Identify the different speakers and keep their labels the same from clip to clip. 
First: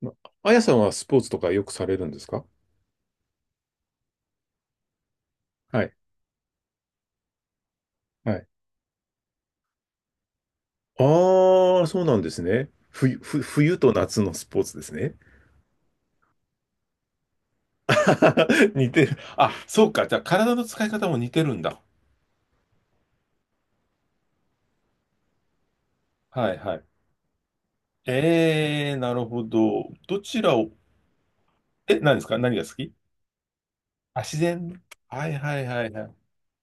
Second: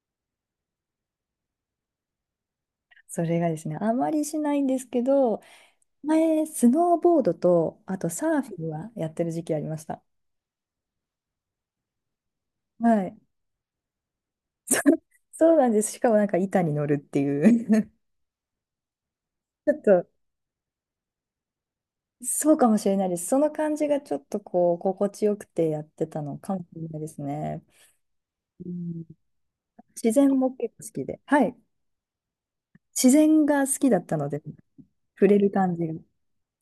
Speaker 1: まあやさんはスポーツとかよくされるんですか？
Speaker 2: それがですね、あまりしないんですけど、
Speaker 1: はい。
Speaker 2: 前、スノーボードと、あと
Speaker 1: は
Speaker 2: サー
Speaker 1: い。
Speaker 2: フィンはやってる時期ありました。
Speaker 1: ああ、そうなんですね。
Speaker 2: はい。
Speaker 1: 冬、冬と夏のスポーツですね。
Speaker 2: そうなんです。しかもなんか板に乗るっていう
Speaker 1: 似てる。あ、
Speaker 2: ちょっ
Speaker 1: そうか。
Speaker 2: と、
Speaker 1: じゃあ、体の使い方も似てるんだ。
Speaker 2: そうかもしれないです。その感じがちょっとこう、心地よくてやってたの
Speaker 1: は
Speaker 2: か
Speaker 1: い、
Speaker 2: もし
Speaker 1: は
Speaker 2: れ
Speaker 1: い。
Speaker 2: ないですね。うん、
Speaker 1: なるほど。
Speaker 2: 自
Speaker 1: ど
Speaker 2: 然
Speaker 1: ち
Speaker 2: も
Speaker 1: らを、
Speaker 2: 結構好きで。はい。
Speaker 1: え、何ですか？何が好き？
Speaker 2: 自然が好きだった
Speaker 1: あ、
Speaker 2: の
Speaker 1: 自
Speaker 2: で、
Speaker 1: 然。は
Speaker 2: 触
Speaker 1: い、
Speaker 2: れる
Speaker 1: はい、
Speaker 2: 感
Speaker 1: は
Speaker 2: じ
Speaker 1: い、
Speaker 2: が。
Speaker 1: はい。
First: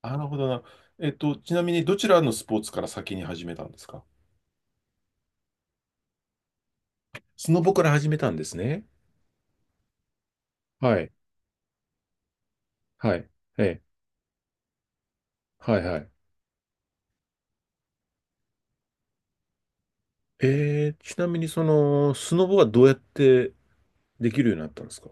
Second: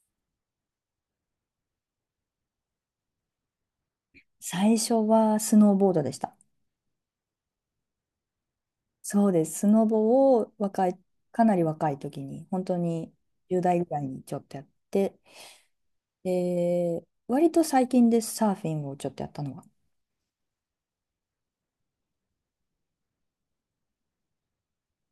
Speaker 1: なるほどな。ちなみに、どちらのスポーツから先に始めたんですか？
Speaker 2: 最初はスノーボードでした。
Speaker 1: スノボから始めたんですね。
Speaker 2: そうです。スノボを若い、
Speaker 1: はい。
Speaker 2: かなり若い時に、本当に
Speaker 1: はい。
Speaker 2: 10
Speaker 1: え
Speaker 2: 代
Speaker 1: え。
Speaker 2: ぐらいにちょっとやって、
Speaker 1: はいはい。
Speaker 2: で、割と最近です、サーフィンをちょっとやったのは。
Speaker 1: ちなみにその、スノボはどうやってできるようになったんですか？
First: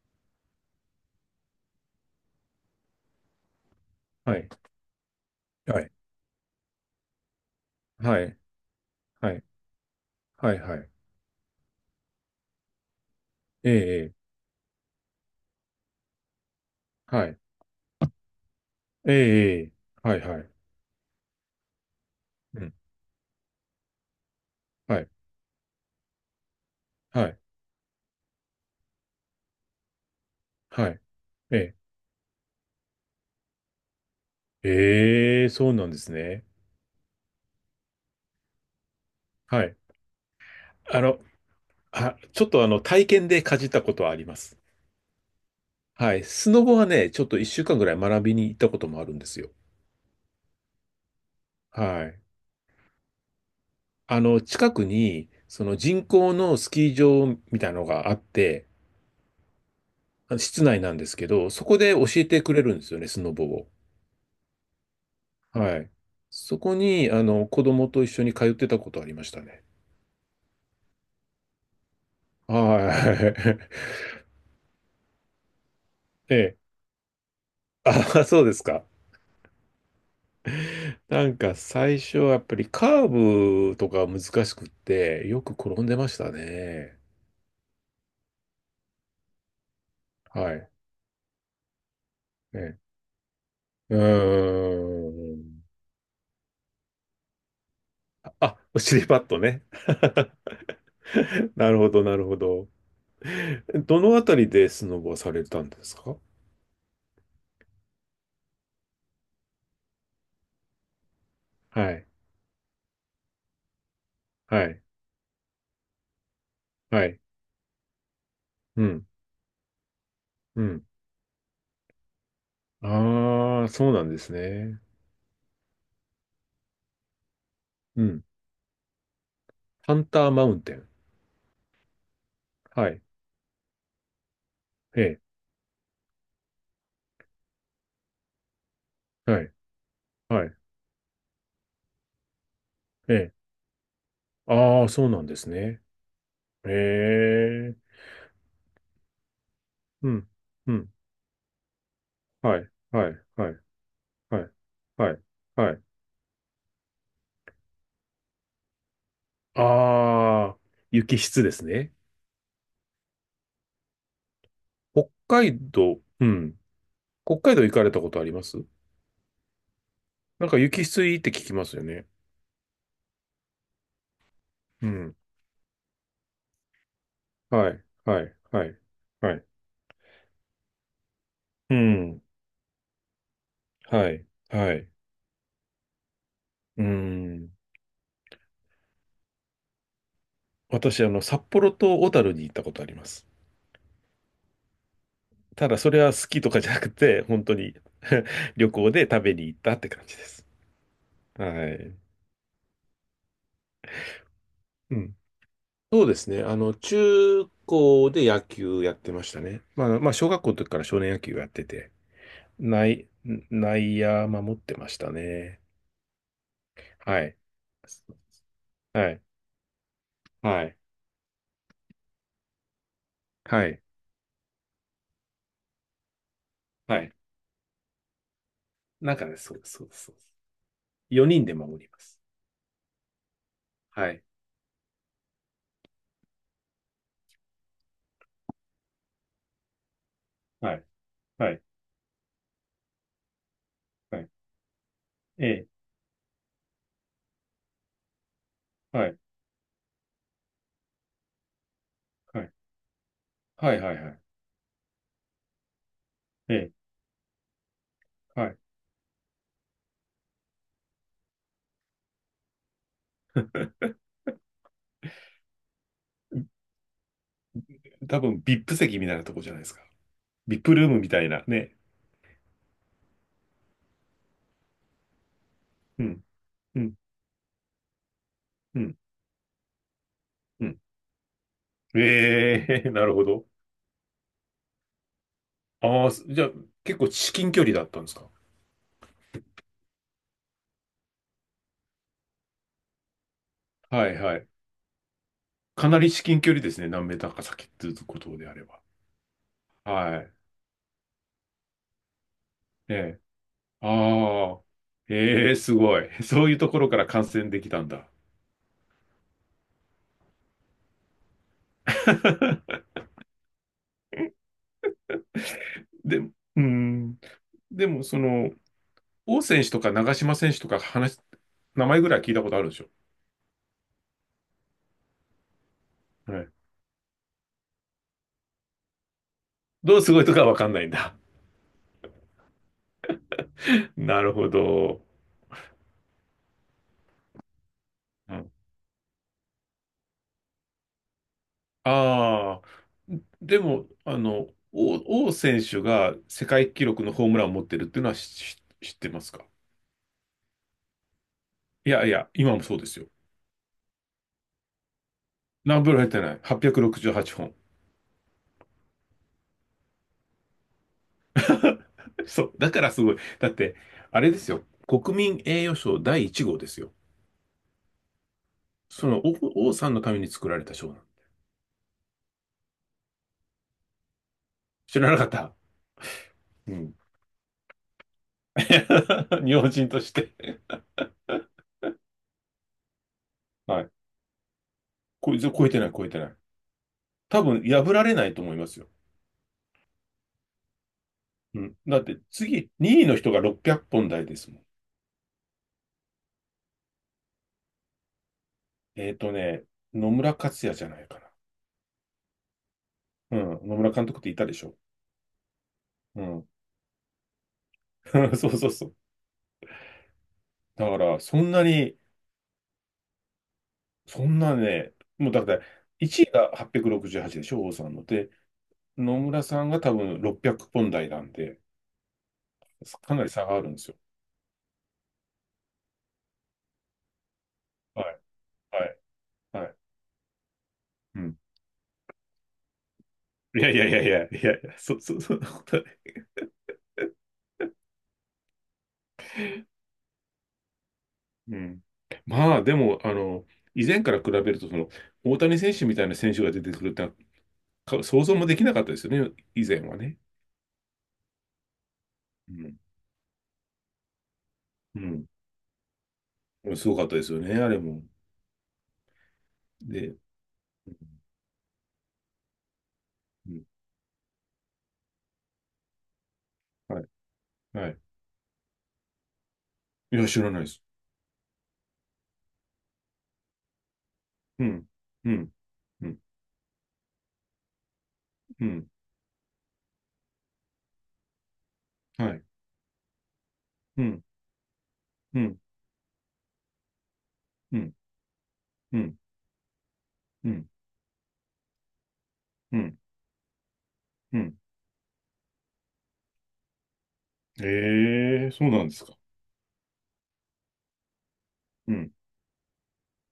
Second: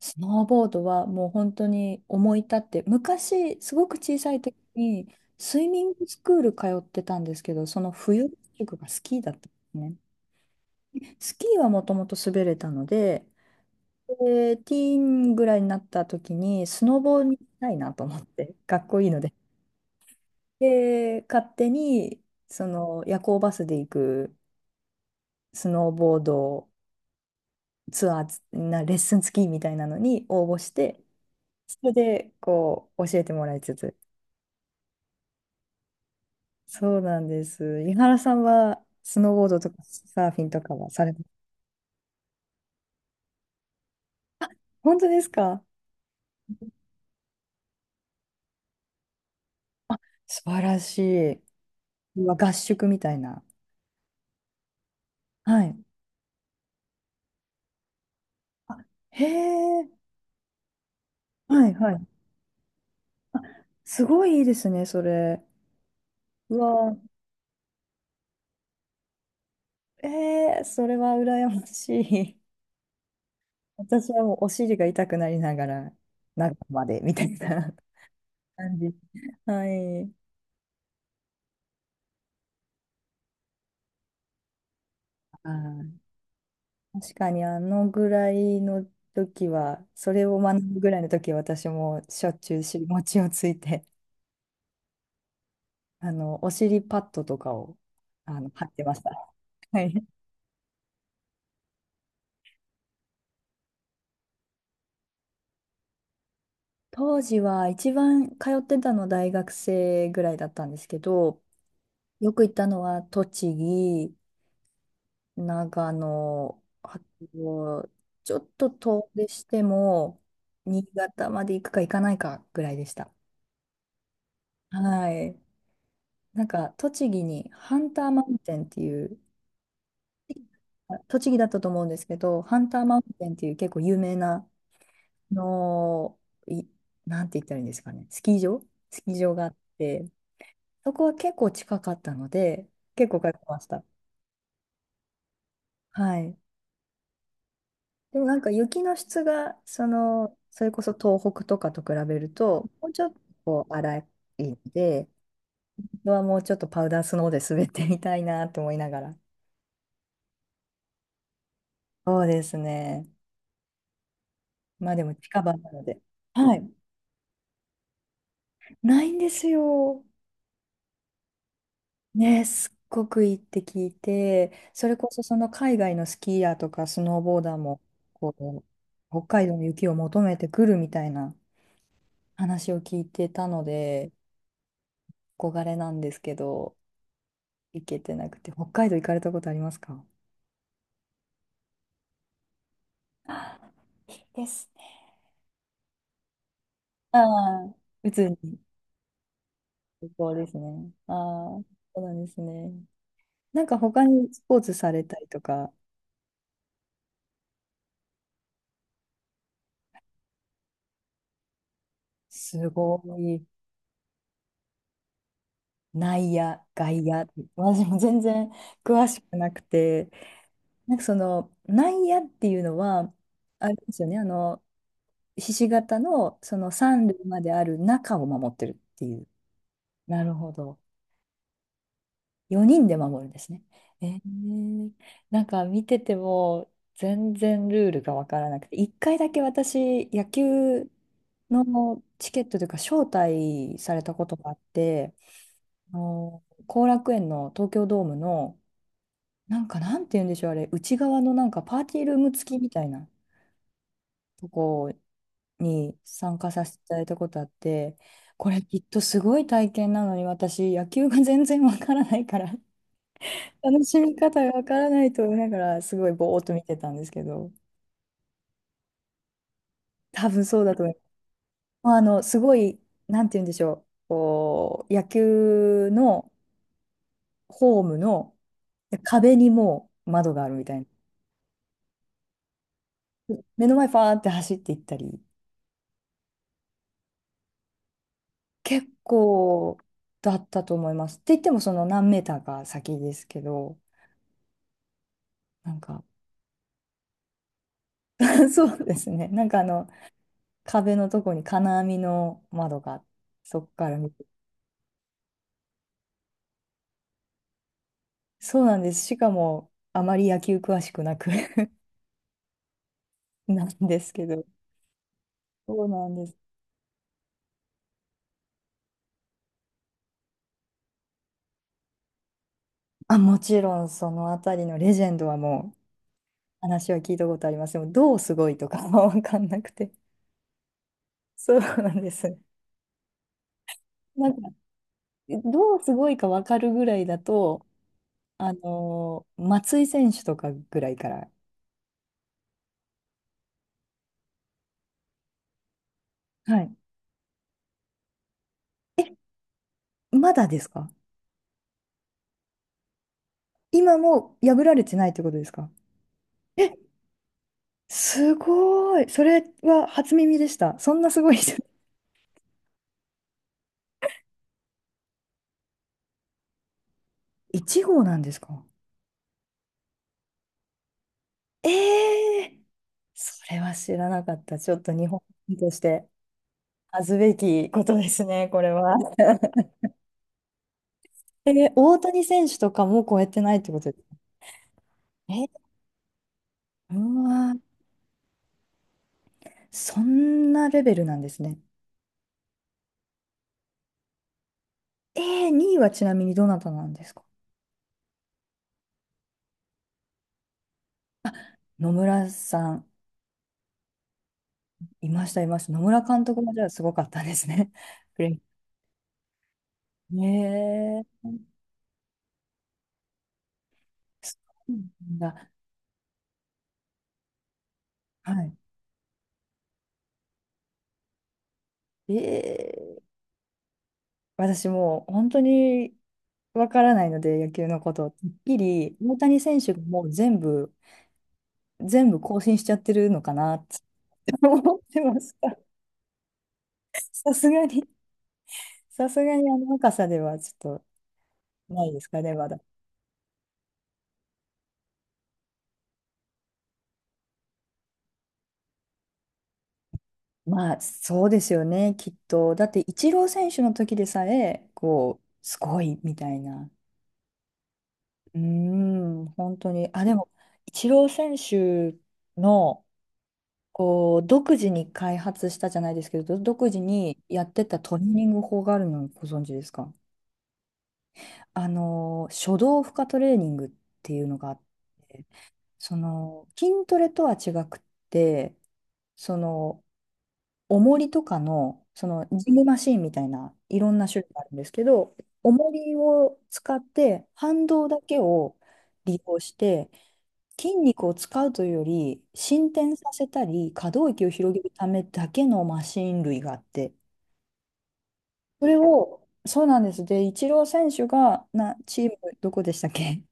Speaker 2: スノーボードはもう本当に思い立って、昔、すごく小さ
Speaker 1: は
Speaker 2: い
Speaker 1: い。
Speaker 2: 時に、スイ
Speaker 1: は
Speaker 2: ミ
Speaker 1: い。
Speaker 2: ングスクール通ってたんですけど、その
Speaker 1: は
Speaker 2: 冬、
Speaker 1: い。
Speaker 2: 宿がスキーだ
Speaker 1: は
Speaker 2: ったん
Speaker 1: い。
Speaker 2: ですね。
Speaker 1: はい。はい。
Speaker 2: スキーはもともと滑れたので、
Speaker 1: ええ。え
Speaker 2: で、ティーンぐらいになった時に、スノ
Speaker 1: え、
Speaker 2: ボ
Speaker 1: は
Speaker 2: に
Speaker 1: い。
Speaker 2: 行きたいなと思って、かっこいい
Speaker 1: え
Speaker 2: ので、
Speaker 1: え。ええ、はい。はい。
Speaker 2: で、勝手に、
Speaker 1: う
Speaker 2: そ
Speaker 1: ん。
Speaker 2: の夜行バスで行く
Speaker 1: はい。
Speaker 2: スノーボード
Speaker 1: はい。
Speaker 2: ツアー、レッスン付きみたいなのに応募し
Speaker 1: はい。
Speaker 2: て、
Speaker 1: ええ。
Speaker 2: それで、こう、教えてもらいつつ。
Speaker 1: ええ、そうなんですね。
Speaker 2: そうなんです。井原さんは、スノーボード
Speaker 1: は
Speaker 2: と
Speaker 1: い。
Speaker 2: かサーフィンとかは
Speaker 1: あ
Speaker 2: されま
Speaker 1: の、
Speaker 2: す？
Speaker 1: あ、ちょっとあの、体験でかじったことはあります。
Speaker 2: 本当ですか？
Speaker 1: はい。スノボはね、ちょっと一週間ぐらい学びに行ったこともあるんですよ。
Speaker 2: 素晴らしい。
Speaker 1: はい。
Speaker 2: うわ、合宿みたいな。
Speaker 1: あの、近くに、
Speaker 2: は
Speaker 1: その
Speaker 2: い。
Speaker 1: 人工のスキー場みたいなのがあって、
Speaker 2: あ、へえ、
Speaker 1: あ、室内なんですけど、そ
Speaker 2: はい
Speaker 1: こで
Speaker 2: は
Speaker 1: 教
Speaker 2: い。
Speaker 1: えてくれるんですよね、スノボを。
Speaker 2: すごいいいですね、それ。
Speaker 1: はい。
Speaker 2: う
Speaker 1: そこ
Speaker 2: わ、
Speaker 1: に、あの、子供と一緒に通ってたことありましたね。
Speaker 2: えー、それは羨ましい。
Speaker 1: は
Speaker 2: 私はもうお尻が痛くなりながら、
Speaker 1: い。
Speaker 2: 中
Speaker 1: ええ。
Speaker 2: までみたいな
Speaker 1: あ、そうで す
Speaker 2: 感
Speaker 1: か。
Speaker 2: じ。はい。
Speaker 1: なんか最初はやっぱりカーブとか難しくって、よ
Speaker 2: は
Speaker 1: く転んで
Speaker 2: い、
Speaker 1: ましたね。
Speaker 2: 確かにあのぐらいの時は、それを
Speaker 1: は
Speaker 2: 学
Speaker 1: い。
Speaker 2: ぶぐらいの時は私もしょっちゅ
Speaker 1: え
Speaker 2: う尻
Speaker 1: え。
Speaker 2: 餅をついて、
Speaker 1: うーん。
Speaker 2: お尻パッドとかを、
Speaker 1: あ、
Speaker 2: 貼っ
Speaker 1: お
Speaker 2: てまし
Speaker 1: 尻
Speaker 2: た。
Speaker 1: パッドね。
Speaker 2: はい。
Speaker 1: なるほど、なるほど。どのあたりでスノボをされたんですか？
Speaker 2: 当時は一番通ってたの大学生ぐらいだったんですけど、
Speaker 1: はい。
Speaker 2: よく行ったのは栃木、
Speaker 1: はい。
Speaker 2: 長野、あ
Speaker 1: はい。
Speaker 2: と、ちょっと
Speaker 1: うん。
Speaker 2: 遠出しても、
Speaker 1: うん。
Speaker 2: 新潟まで行くか行かないかぐらいでした。
Speaker 1: ああ、そうなんですね。
Speaker 2: はい。なんか、栃木にハン
Speaker 1: う
Speaker 2: ターマ
Speaker 1: ん。
Speaker 2: ウンテンっていう、
Speaker 1: ハンターマウンテン。
Speaker 2: あ、栃木だったと思うんですけど、ハンター
Speaker 1: は
Speaker 2: マウ
Speaker 1: い。
Speaker 2: ンテンっていう結構有名な、
Speaker 1: え
Speaker 2: あのい、なんて言ったらいいんですかね、スキー場スキー
Speaker 1: え。
Speaker 2: 場
Speaker 1: は
Speaker 2: があ
Speaker 1: い。
Speaker 2: って、
Speaker 1: はい。
Speaker 2: そこは結構近かったので、結
Speaker 1: え
Speaker 2: 構通っ
Speaker 1: え。
Speaker 2: てました。
Speaker 1: ああ、そうなんですね。
Speaker 2: はい。
Speaker 1: ええ。
Speaker 2: でもなんか雪の質が、そ
Speaker 1: うん。
Speaker 2: の、それ
Speaker 1: う
Speaker 2: こそ
Speaker 1: ん。
Speaker 2: 東北とかと比べる
Speaker 1: は
Speaker 2: と、
Speaker 1: い。
Speaker 2: もうちょ
Speaker 1: は
Speaker 2: っと
Speaker 1: い。はい。
Speaker 2: こう荒い
Speaker 1: はい。
Speaker 2: ので、
Speaker 1: はい。はい。
Speaker 2: 本当はもうちょっとパウダースノーで滑ってみたいなと思いながら。
Speaker 1: ああ、雪質ですね。
Speaker 2: そうですね。まあで
Speaker 1: 北
Speaker 2: も近場
Speaker 1: 海
Speaker 2: なので。
Speaker 1: 道、う
Speaker 2: は
Speaker 1: ん。
Speaker 2: い。
Speaker 1: 北海道行かれたことあります？
Speaker 2: ないんですよ。
Speaker 1: なんか雪質いいって聞きますよね。
Speaker 2: ね、すっごくいいって聞いて、そ
Speaker 1: う
Speaker 2: れこ
Speaker 1: ん。
Speaker 2: そその海外のスキーヤーとかスノーボーダー
Speaker 1: は
Speaker 2: も、
Speaker 1: い。は
Speaker 2: こ
Speaker 1: い。
Speaker 2: う、
Speaker 1: はい。
Speaker 2: 北
Speaker 1: は
Speaker 2: 海
Speaker 1: い。
Speaker 2: 道の雪を求めてくるみたいな
Speaker 1: うん。
Speaker 2: 話を聞いてたの
Speaker 1: は
Speaker 2: で、
Speaker 1: い。はい。
Speaker 2: 憧れなんですけど。
Speaker 1: うん。
Speaker 2: 行けてなくて、北海道行かれたことありますか？
Speaker 1: 私、あの、札幌と小樽に行ったことあります。
Speaker 2: あ、いいですね。
Speaker 1: ただ、それは好きとかじゃなく
Speaker 2: う
Speaker 1: て、本当
Speaker 2: ん。
Speaker 1: に
Speaker 2: うつ に、
Speaker 1: 旅行で食べに行ったって感
Speaker 2: 旅
Speaker 1: じで
Speaker 2: 行で
Speaker 1: す。
Speaker 2: すね。ああ、そ
Speaker 1: はい。
Speaker 2: うなんですね。なんか他にスポーツさ
Speaker 1: う
Speaker 2: れ
Speaker 1: ん。
Speaker 2: たりとか、
Speaker 1: そうですね。あの、中高で野球やってましたね。まあ、まあ、小学校の時から少年野球やってて、
Speaker 2: すご
Speaker 1: 内、
Speaker 2: い、
Speaker 1: 内野守ってましたね。
Speaker 2: 内野、外
Speaker 1: は
Speaker 2: 野、
Speaker 1: い。
Speaker 2: 私も全然詳
Speaker 1: は
Speaker 2: し
Speaker 1: い。
Speaker 2: くなくて、
Speaker 1: はい。
Speaker 2: なんかその内野っていうのは、
Speaker 1: は
Speaker 2: あれ
Speaker 1: い。
Speaker 2: ですよね、ひし形のその
Speaker 1: は
Speaker 2: 三
Speaker 1: い。
Speaker 2: 塁まである中を守ってるってい
Speaker 1: なんか
Speaker 2: う。
Speaker 1: ね、そうです、そうです、そうで
Speaker 2: な
Speaker 1: す。
Speaker 2: るほど。
Speaker 1: 4人で守ります。
Speaker 2: 4人で守るんですね。え
Speaker 1: はい。
Speaker 2: ー、なんか見てても全然ルールがわからなくて、1回だけ私、野
Speaker 1: はい。
Speaker 2: 球
Speaker 1: はい。
Speaker 2: のチケットというか、招待された
Speaker 1: は
Speaker 2: こ
Speaker 1: い。
Speaker 2: とがあって、
Speaker 1: ええ。
Speaker 2: あの後楽園の東京ドームの、
Speaker 1: はい。
Speaker 2: なんか、なんて言うんでしょう、あれ、内側のなんかパーティールーム
Speaker 1: はい。
Speaker 2: 付きみたいな
Speaker 1: はい。はい。はい。
Speaker 2: とこに参加
Speaker 1: え
Speaker 2: させ
Speaker 1: え。
Speaker 2: ていただいたことあって、
Speaker 1: は
Speaker 2: こ
Speaker 1: い。
Speaker 2: れきっとすごい体験なのに私野球が全然わからないから楽しみ方がわからないと思いながら、すごいぼーっと見てたんですけど、
Speaker 1: 多分ビップ席みたいなとこじゃないですか？
Speaker 2: 多分
Speaker 1: ビ
Speaker 2: そ
Speaker 1: ッ
Speaker 2: うだ
Speaker 1: プ
Speaker 2: と
Speaker 1: ルー
Speaker 2: 思いま
Speaker 1: ム
Speaker 2: す。
Speaker 1: みたいなね。
Speaker 2: まあ、あの、すごい、なんて言うんでしょう、こう、野球
Speaker 1: うん、
Speaker 2: の
Speaker 1: うん、
Speaker 2: ホームの
Speaker 1: うん、
Speaker 2: 壁にもう窓があるみ
Speaker 1: う
Speaker 2: た
Speaker 1: ん。
Speaker 2: いな。
Speaker 1: ええ、なるほど。
Speaker 2: 目の前ファーって走っていったり、
Speaker 1: ああ、じゃあ結構至近距離だったんですか？
Speaker 2: 結構だったと思います。って言っても、その何メーターか先ですけど、
Speaker 1: はいはい。
Speaker 2: なん
Speaker 1: かな
Speaker 2: か、
Speaker 1: り至近距離ですね。何メーターか先っていうことで あれ
Speaker 2: そ
Speaker 1: ば。
Speaker 2: うですね、なんかあの、
Speaker 1: はい。
Speaker 2: 壁のとこに金網の窓
Speaker 1: え
Speaker 2: が、
Speaker 1: え。
Speaker 2: そこから見て、
Speaker 1: ああ。ええ、すごい。そういうところから感染できたんだ。
Speaker 2: そうなんです。しかも、あまり野球詳しくなく なんですけど。そうなん
Speaker 1: で、
Speaker 2: で
Speaker 1: う
Speaker 2: す。
Speaker 1: ーん。でも、その、王選手とか長嶋選手とか話、名前ぐらい聞いたことあるでしょ。
Speaker 2: あ、もちろん、そのあたりのレジェンドはもう、
Speaker 1: はい。
Speaker 2: 話は聞いたことあります。でも、どうすごいとかは わかんなくて。
Speaker 1: どうすごいとかわかんないんだ。
Speaker 2: そうなんです。
Speaker 1: な
Speaker 2: な
Speaker 1: る
Speaker 2: ん
Speaker 1: ほ
Speaker 2: か、
Speaker 1: ど。
Speaker 2: どうすごいかわかるぐらいだと、
Speaker 1: うん。
Speaker 2: 松井選手とかぐらいから。
Speaker 1: ああ、でも、あの、王選手が世
Speaker 2: は
Speaker 1: 界
Speaker 2: い。
Speaker 1: 記録のホームランを持ってるっていうのは知ってますか？
Speaker 2: まだですか？
Speaker 1: いやいや、今もそうですよ。
Speaker 2: 今も破られてないってことですか？
Speaker 1: 何本入ってない？
Speaker 2: え、
Speaker 1: 868 本。
Speaker 2: すごい。それは初耳でした。そんなすごい人。
Speaker 1: そう、だからすごい。だって、あれですよ。国民栄誉賞第1号ですよ。
Speaker 2: 1号なんですか？
Speaker 1: その王さんのために作られた賞なの。
Speaker 2: ええー、それは知らなかった。ちょっと
Speaker 1: 知
Speaker 2: 日
Speaker 1: らな
Speaker 2: 本
Speaker 1: かった。
Speaker 2: 人として
Speaker 1: うん。
Speaker 2: 恥ずべきことですね、これは。
Speaker 1: 日本人として。
Speaker 2: えー、大谷選手とかも超えてないってこ
Speaker 1: は
Speaker 2: と
Speaker 1: い。
Speaker 2: です
Speaker 1: こいつ
Speaker 2: ね。
Speaker 1: 超えてない、超えてない。
Speaker 2: えー、う
Speaker 1: 多
Speaker 2: わー、
Speaker 1: 分破られないと思いますよ。
Speaker 2: そんなレベルなんですね。
Speaker 1: うん。だって次、2位の人が600本台ですもん。
Speaker 2: えー、2位はちなみにどなたなんですか？
Speaker 1: えっーとね、野村克也じゃないか
Speaker 2: 野村さん、
Speaker 1: な。うん。野村監督っていたでしょ。
Speaker 2: いました、いました。野村
Speaker 1: う
Speaker 2: 監督
Speaker 1: ん。
Speaker 2: もじゃあすごかったですね。プレ イ、
Speaker 1: そうそうそう。だか
Speaker 2: え
Speaker 1: ら、そん
Speaker 2: ー、
Speaker 1: なに、そ
Speaker 2: そ
Speaker 1: んな
Speaker 2: うな
Speaker 1: ね、
Speaker 2: ん
Speaker 1: もうだっ
Speaker 2: だ。
Speaker 1: て、1位が868でしょ、王さんの。で、
Speaker 2: は
Speaker 1: 野村さんが多分600本台なんで、
Speaker 2: い。えー、
Speaker 1: かなり差があるんですよ。
Speaker 2: 私もう本当にわからないので、野球のこ
Speaker 1: は
Speaker 2: と。
Speaker 1: い、
Speaker 2: てっき
Speaker 1: は
Speaker 2: り、
Speaker 1: い、
Speaker 2: 大谷選
Speaker 1: は
Speaker 2: 手
Speaker 1: い。
Speaker 2: がもう全部、
Speaker 1: うん。
Speaker 2: 全部更新しちゃってるのかな
Speaker 1: い
Speaker 2: っ
Speaker 1: や
Speaker 2: て
Speaker 1: いやいやいや、いや、
Speaker 2: 思って
Speaker 1: そ、
Speaker 2: ま
Speaker 1: そ、
Speaker 2: し
Speaker 1: そんな
Speaker 2: た。
Speaker 1: こ と。
Speaker 2: さすがに、さすがにあの若さではちょっ
Speaker 1: う
Speaker 2: と
Speaker 1: ん。
Speaker 2: ないですかね、ま
Speaker 1: ま
Speaker 2: だ。
Speaker 1: あ、でも、あの、以前から比べると、その、大谷選手みたいな選手が出てくるってのは想像もできなかったですよね、以前はね。
Speaker 2: まあ、そうですよね、きっ
Speaker 1: う
Speaker 2: と。だっ
Speaker 1: ん。
Speaker 2: て、イチロー選手の時でさえ、こ
Speaker 1: う
Speaker 2: う、すごいみたいな。
Speaker 1: ん。すごかったですよね、あれも。
Speaker 2: うーん、本当に。あ、で
Speaker 1: で、
Speaker 2: も、イチ
Speaker 1: うん。
Speaker 2: ロー選手の、
Speaker 1: うん、
Speaker 2: こう独自に開発したじゃないですけど、独自
Speaker 1: はい。
Speaker 2: にやってた
Speaker 1: は
Speaker 2: ト
Speaker 1: い。
Speaker 2: レーニング法があるのをご存知ですか？
Speaker 1: いや、知らないです。
Speaker 2: あの、初動負荷トレーニングっていうのがあっ
Speaker 1: うん。
Speaker 2: て、
Speaker 1: うん。
Speaker 2: そ
Speaker 1: うん。
Speaker 2: の、筋トレとは違くって、
Speaker 1: うん。
Speaker 2: その、重りとかの、そ
Speaker 1: は
Speaker 2: の、
Speaker 1: い。
Speaker 2: ジムマシンみたいな、いろん
Speaker 1: う
Speaker 2: な種
Speaker 1: ん。
Speaker 2: 類があるんですけど、
Speaker 1: うん。
Speaker 2: 重りを使って、反
Speaker 1: う
Speaker 2: 動
Speaker 1: ん。
Speaker 2: だけを
Speaker 1: うん。
Speaker 2: 利用して、
Speaker 1: うん。
Speaker 2: 筋肉を使うというより、伸
Speaker 1: う
Speaker 2: 展
Speaker 1: ん。
Speaker 2: させたり、可動域を
Speaker 1: う
Speaker 2: 広
Speaker 1: ん、
Speaker 2: げるためだけのマシン類があって、
Speaker 1: ええ、
Speaker 2: そ
Speaker 1: そう
Speaker 2: れ
Speaker 1: なんですか。
Speaker 2: を、そうなんです。で、イチロー選手が、
Speaker 1: う
Speaker 2: チー
Speaker 1: ん。
Speaker 2: ム、どこでしたっけ？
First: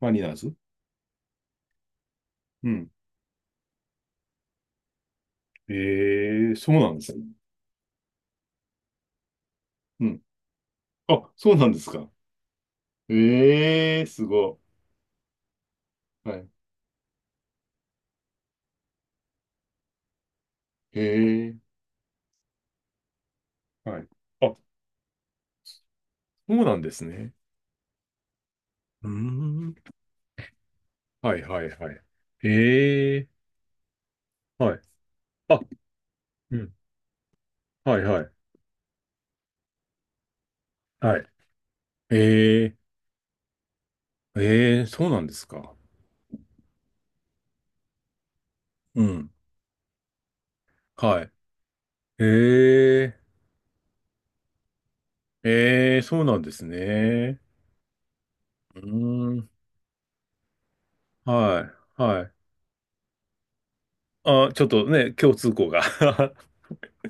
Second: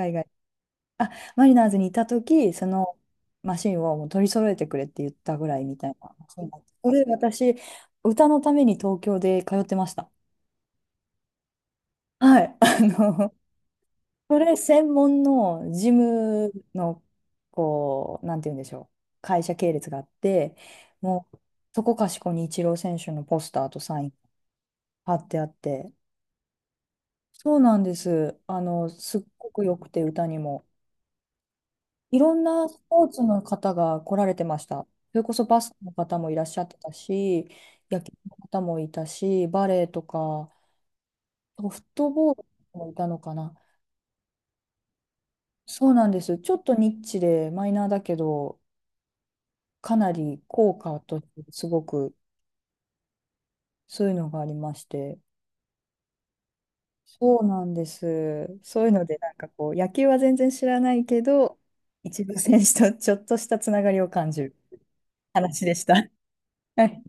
Speaker 1: マリ
Speaker 2: 外。
Speaker 1: ナーズ。
Speaker 2: あ、マリナーズにいた時、そ
Speaker 1: うん。
Speaker 2: のマシンをもう取り揃えてくれって言ったぐらいみたいなマシ
Speaker 1: え
Speaker 2: ン
Speaker 1: え、
Speaker 2: だっ
Speaker 1: そ
Speaker 2: た。
Speaker 1: う
Speaker 2: こ
Speaker 1: なんで
Speaker 2: れ
Speaker 1: すね。
Speaker 2: 私、歌のために東京で通ってまし
Speaker 1: う
Speaker 2: た。
Speaker 1: ん。あ、そうなんですか。
Speaker 2: はい。あの、
Speaker 1: ええ、す
Speaker 2: そ
Speaker 1: ご
Speaker 2: れ
Speaker 1: い。
Speaker 2: 専門のジ
Speaker 1: はい。
Speaker 2: ムの、こう、なんて言うんでしょう。会社系列があって、
Speaker 1: へ
Speaker 2: もう、
Speaker 1: え。
Speaker 2: そこかしこにイチロー選手のポスターと
Speaker 1: は
Speaker 2: サイ
Speaker 1: い。
Speaker 2: ン
Speaker 1: あ、そ
Speaker 2: 貼ってあって、
Speaker 1: うなんですね。
Speaker 2: そうなんです。あの、
Speaker 1: うー
Speaker 2: すっごく
Speaker 1: ん。
Speaker 2: 良くて、歌にも。
Speaker 1: はいはいはい。
Speaker 2: いろんなスポー
Speaker 1: え
Speaker 2: ツ
Speaker 1: え、
Speaker 2: の方が来られてまし
Speaker 1: はい。
Speaker 2: た。それこそ
Speaker 1: あ、
Speaker 2: バスケの方もいらっ
Speaker 1: う
Speaker 2: しゃっ
Speaker 1: ん。
Speaker 2: てたし、
Speaker 1: は
Speaker 2: 野
Speaker 1: い
Speaker 2: 球
Speaker 1: はい。
Speaker 2: の方もいたし、バレーとか、
Speaker 1: はい。
Speaker 2: ソフトボール
Speaker 1: ええ、
Speaker 2: もいたのかな。
Speaker 1: ええ、そうなんですか。
Speaker 2: そうなんです。ちょっとニッチでマイナーだけど、
Speaker 1: うん。
Speaker 2: かなり効果と
Speaker 1: は
Speaker 2: し
Speaker 1: い。
Speaker 2: てすごく、
Speaker 1: ええ、
Speaker 2: そういうのがありまして。
Speaker 1: ええ、そうなんです
Speaker 2: そ
Speaker 1: ね。
Speaker 2: うなんです。
Speaker 1: う
Speaker 2: そういうので、な
Speaker 1: ー
Speaker 2: んか
Speaker 1: ん。
Speaker 2: こう、野球は全然知らないけど、
Speaker 1: はい。は
Speaker 2: 一
Speaker 1: い。
Speaker 2: 部選手とちょっとしたつながりを感じ
Speaker 1: あ、
Speaker 2: る
Speaker 1: ちょっとね、共通
Speaker 2: 話
Speaker 1: 項
Speaker 2: で
Speaker 1: が
Speaker 2: した。はい